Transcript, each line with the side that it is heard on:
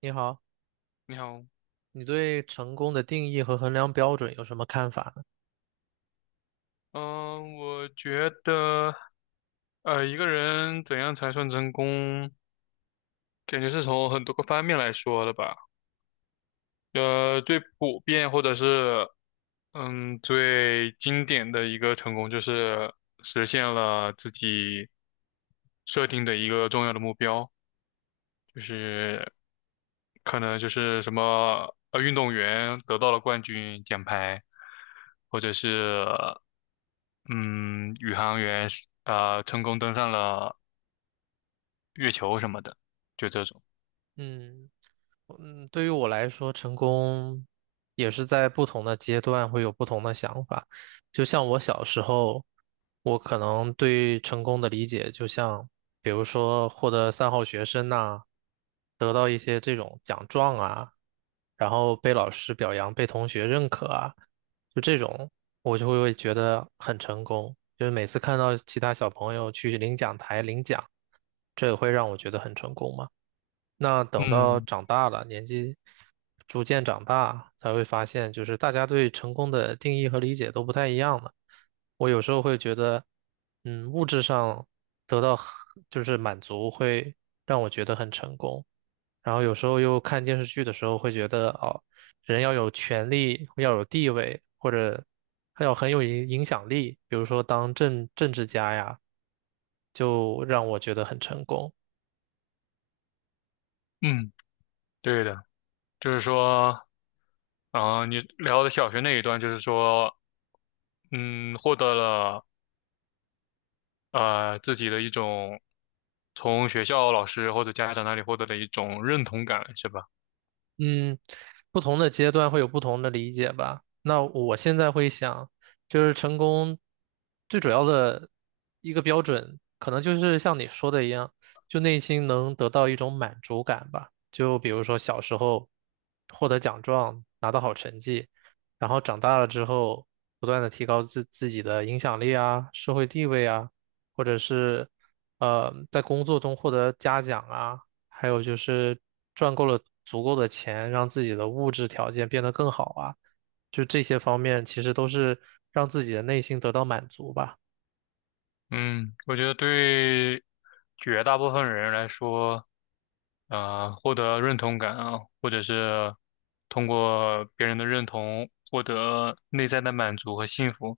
right: 你好，
left: 你好。
right: 你对成功的定义和衡量标准有什么看法呢？
left: 嗯，我觉得，一个人怎样才算成功，感觉是从很多个方面来说的吧。最普遍或者是，最经典的一个成功就是实现了自己设定的一个重要的目标。就是可能就是什么运动员得到了冠军奖牌，或者是嗯宇航员成功登上了月球什么的，就这种。
right: 嗯。嗯，对于我来说，成功也是在不同的阶段会有不同的想法。就像我小时候，我可能对成功的理解，就像比如说获得三好学生呐、得到一些这种奖状啊，然后被老师表扬、被同学认可啊，就这种我就会觉得很成功。就是每次看到其他小朋友去领奖台领奖，这也会让我觉得很成功嘛。那等到
left: 嗯
right: 长大了，年纪逐渐长大，才会发现，就是大家对成功的定义和理解都不太一样了。我有时候会觉得，嗯，物质上得到很就是满足，会让我觉得很成功。然后有时候又看电视剧的时候，会觉得哦，人要有权利，要有地位，或者还要很有影影响力，比如说当政政治家呀，就让我觉得很成功。
left: 嗯，对的，就是说，你聊的小学那一段，就是说，获得了自己的一种从学校老师或者家长那里获得的一种认同感，是吧？
right: 嗯，不同的阶段会有不同的理解吧。那我现在会想，就是成功最主要的一个标准，可能就是像你说的一样，就内心能得到一种满足感吧。就比如说小时候获得奖状，拿到好成绩，然后长大了之后不断的提高自自己的影响力啊、社会地位啊，或者是在工作中获得嘉奖啊。还有就是赚够了足够的钱，让自己的物质条件变得更好啊，就这些方面其实都是让自己的内心得到满足吧。
left: 嗯，我觉得对绝大部分人来说，获得认同感啊，或者是通过别人的认同获得内在的满足和幸福，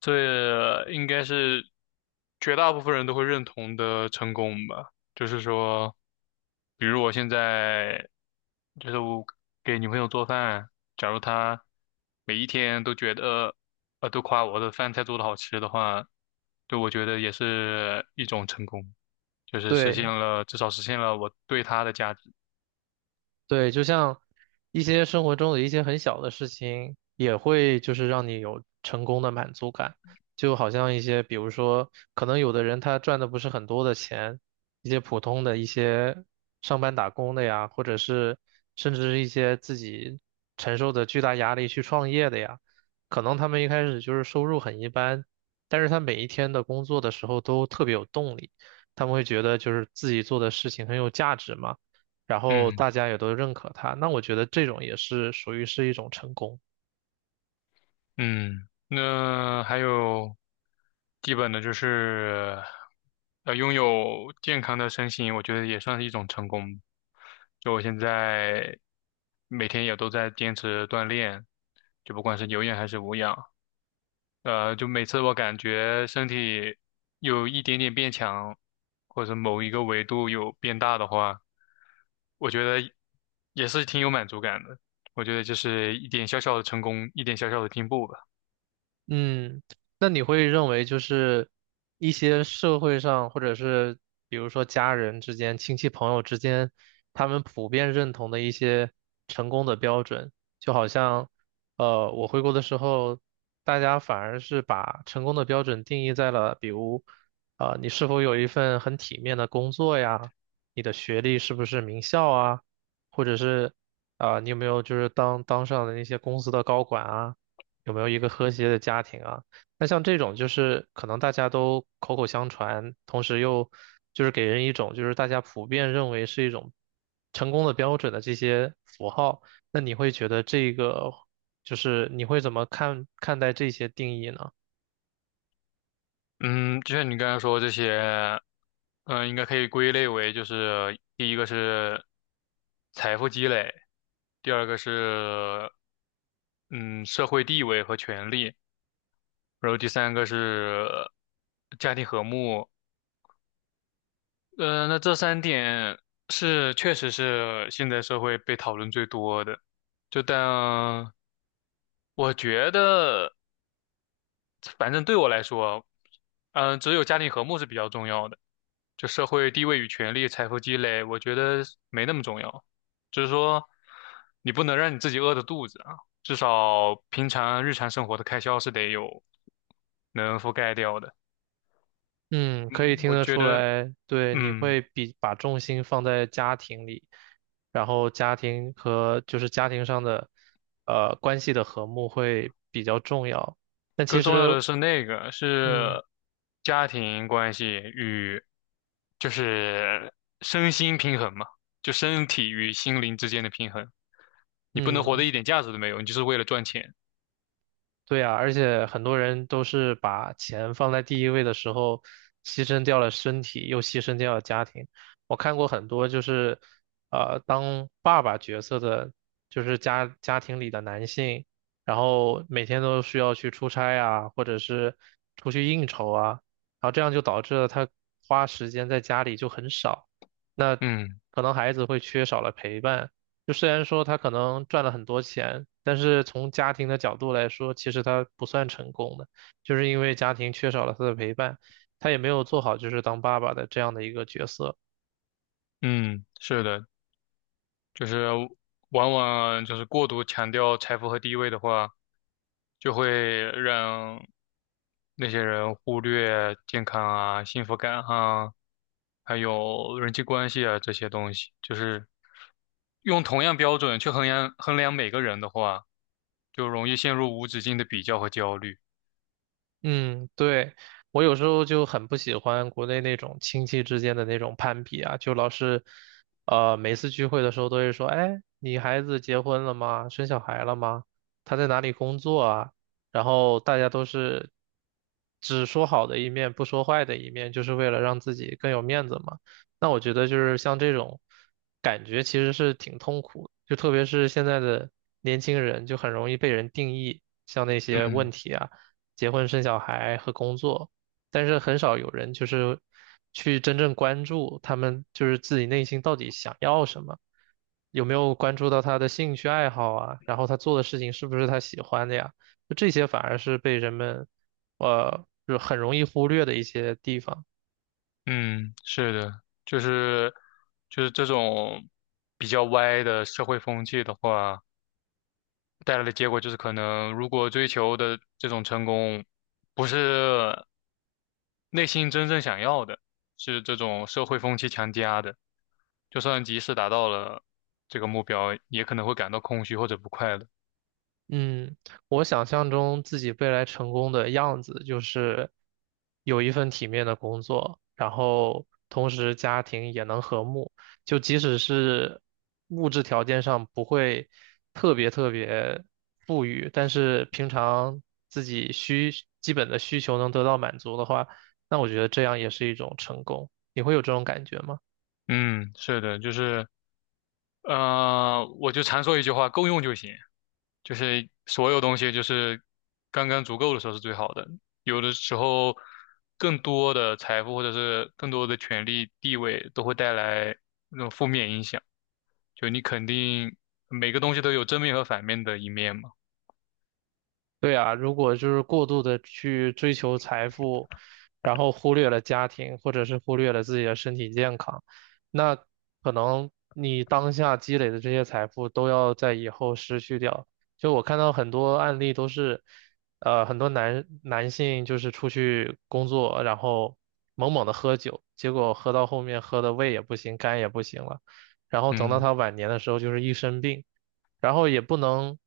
left: 这应该是绝大部分人都会认同的成功吧。就是说，比如我现在就是我给女朋友做饭，假如她每一天都觉得都夸我的饭菜做的好吃的话，对我觉得也是一种成功。就是实现
right: 对。
left: 了，至少实现了我对他的价值。
right: 对，就像一些生活中的一些很小的事情，也会就是让你有成功的满足感。就好像一些，比如说，可能有的人他赚的不是很多的钱，一些普通的一些上班打工的呀，或者是甚至是一些自己承受着巨大压力去创业的呀，可能他们一开始就是收入很一般，但是他每一天的工作的时候都特别有动力，他们会觉得就是自己做的事情很有价值嘛。然后
left: 嗯
right: 大家也都认可他，那我觉得这种也是属于是一种成功。
left: 嗯，那还有基本的就是，拥有健康的身心，我觉得也算是一种成功。就我现在每天也都在坚持锻炼，就不管是有氧还是无氧。就每次我感觉身体有一点点变强，或者某一个维度有变大的话，我觉得也是挺有满足感的。我觉得就是一点小小的成功，一点小小的进步吧。
right: 嗯，那你会认为就是一些社会上，或者是比如说家人之间、亲戚朋友之间，他们普遍认同的一些成功的标准，就好像，我回国的时候，大家反而是把成功的标准定义在了，比如，你是否有一份很体面的工作呀，你的学历是不是名校啊，或者是，啊、你有没有就是当当上的那些公司的高管啊。有没有一个和谐的家庭啊？那像这种就是可能大家都口口相传，同时又就是给人一种就是大家普遍认为是一种成功的标准的这些符号，那你会觉得这个就是你会怎么看看待这些定义呢？
left: 嗯，就像你刚才说这些，应该可以归类为就是第一个是财富积累，第二个是嗯社会地位和权利，然后第三个是家庭和睦，那这三点是确实是现在社会被讨论最多的。就但我觉得，反正对我来说，只有家庭和睦是比较重要的。就社会地位与权力、财富积累，我觉得没那么重要。就是说，你不能让你自己饿着肚子啊，至少平常日常生活的开销是得有能覆盖掉的。
right: 嗯，可以
left: 嗯，
right: 听
left: 我
right: 得
left: 觉
right: 出
left: 得，
right: 来，对，你
left: 嗯。
right: 会比把重心放在家庭里，然后家庭和就是家庭上的关系的和睦会比较重要。但其
left: 更重要的
right: 实，
left: 是那个
right: 嗯。
left: 是家庭关系与就是身心平衡嘛，就身体与心灵之间的平衡。你不能活得
right: 嗯，
left: 一点价值都没有，你就是为了赚钱。
right: 对呀，而且很多人都是把钱放在第一位的时候，牺牲掉了身体，又牺牲掉了家庭。我看过很多就是，当爸爸角色的，就是家家庭里的男性，然后每天都需要去出差啊，或者是出去应酬啊，然后这样就导致了他花时间在家里就很少，那
left: 嗯，
right: 可能孩子会缺少了陪伴。就虽然说他可能赚了很多钱，但是从家庭的角度来说，其实他不算成功的，就是因为家庭缺少了他的陪伴，他也没有做好就是当爸爸的这样的一个角色。
left: 嗯，是的，就是往往就是过度强调财富和地位的话，就会让那些人忽略健康啊、幸福感啊，还有人际关系啊这些东西，就是。用同样标准去衡量每个人的话，就容易陷入无止境的比较和焦虑。
right: 嗯，对，我有时候就很不喜欢国内那种亲戚之间的那种攀比啊，就老是，每次聚会的时候都会说，哎，你孩子结婚了吗？生小孩了吗？他在哪里工作啊？然后大家都是只说好的一面，不说坏的一面，就是为了让自己更有面子嘛。那我觉得就是像这种感觉其实是挺痛苦的，就特别是现在的年轻人，就很容易被人定义，像那些问
left: 嗯
right: 题啊。结婚生小孩和工作，但是很少有人就是去真正关注他们就是自己内心到底想要什么，有没有关注到他的兴趣爱好啊，然后他做的事情是不是他喜欢的呀？就这些反而是被人们就很容易忽略的一些地方。
left: 嗯，是的，就是这种比较歪的社会风气的话，带来的结果就是可能如果追求的这种成功不是内心真正想要的，是这种社会风气强加的，就算即使达到了这个目标，也可能会感到空虚或者不快乐。
right: 嗯，我想象中自己未来成功的样子就是有一份体面的工作，然后同时家庭也能和睦，就即使是物质条件上不会特别特别富裕，但是平常自己需基本的需求能得到满足的话，那我觉得这样也是一种成功。你会有这种感觉吗？
left: 嗯，是的，就是。我就常说一句话，够用就行。就是所有东西就是刚刚足够的时候是最好的。有的时候，更多的财富或者是更多的权利、地位都会带来那种负面影响。就你肯定每个东西都有正面和反面的一面嘛。
right: 对啊，如果就是过度的去追求财富，然后忽略了家庭，或者是忽略了自己的身体健康，那可能你当下积累的这些财富都要在以后失去掉。就我看到很多案例都是，很多男男性就是出去工作，然后猛猛的喝酒，结果喝到后面喝的胃也不行，肝也不行了，然后等到
left: 嗯，
right: 他晚年的时候就是一身病。然后也不能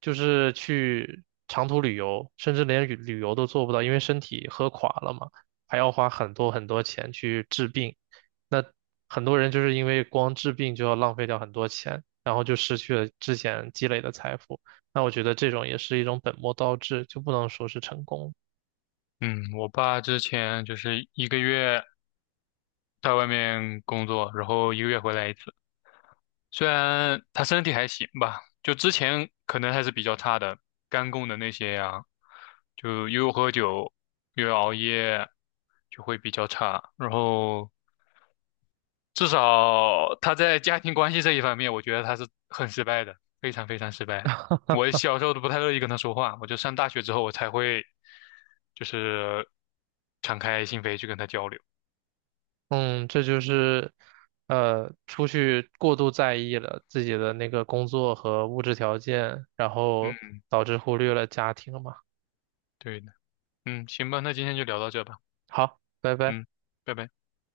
right: 就是去长途旅游，甚至连旅旅游都做不到，因为身体喝垮了嘛，还要花很多很多钱去治病。那很多人就是因为光治病就要浪费掉很多钱，然后就失去了之前积累的财富。那我觉得这种也是一种本末倒置，就不能说是成功。
left: 嗯，我爸之前就是一个月在外面工作，然后一个月回来一次。虽然他身体还行吧，就之前可能还是比较差的，肝功能那些呀、就又喝酒又熬夜，就会比较差。然后至少他在家庭关系这一方面，我觉得他是很失败的，非常非常失败的。我小时候都不太乐意跟他说话，我就上大学之后我才会就是敞开心扉去跟他交流。
right: 嗯，这就是，出去过度在意了自己的那个工作和物质条件，然后
left: 嗯，
right: 导致忽略了家庭嘛。
left: 对的，嗯，行吧，那今天就聊到这吧，
right: 好，拜拜。
left: 嗯，拜拜。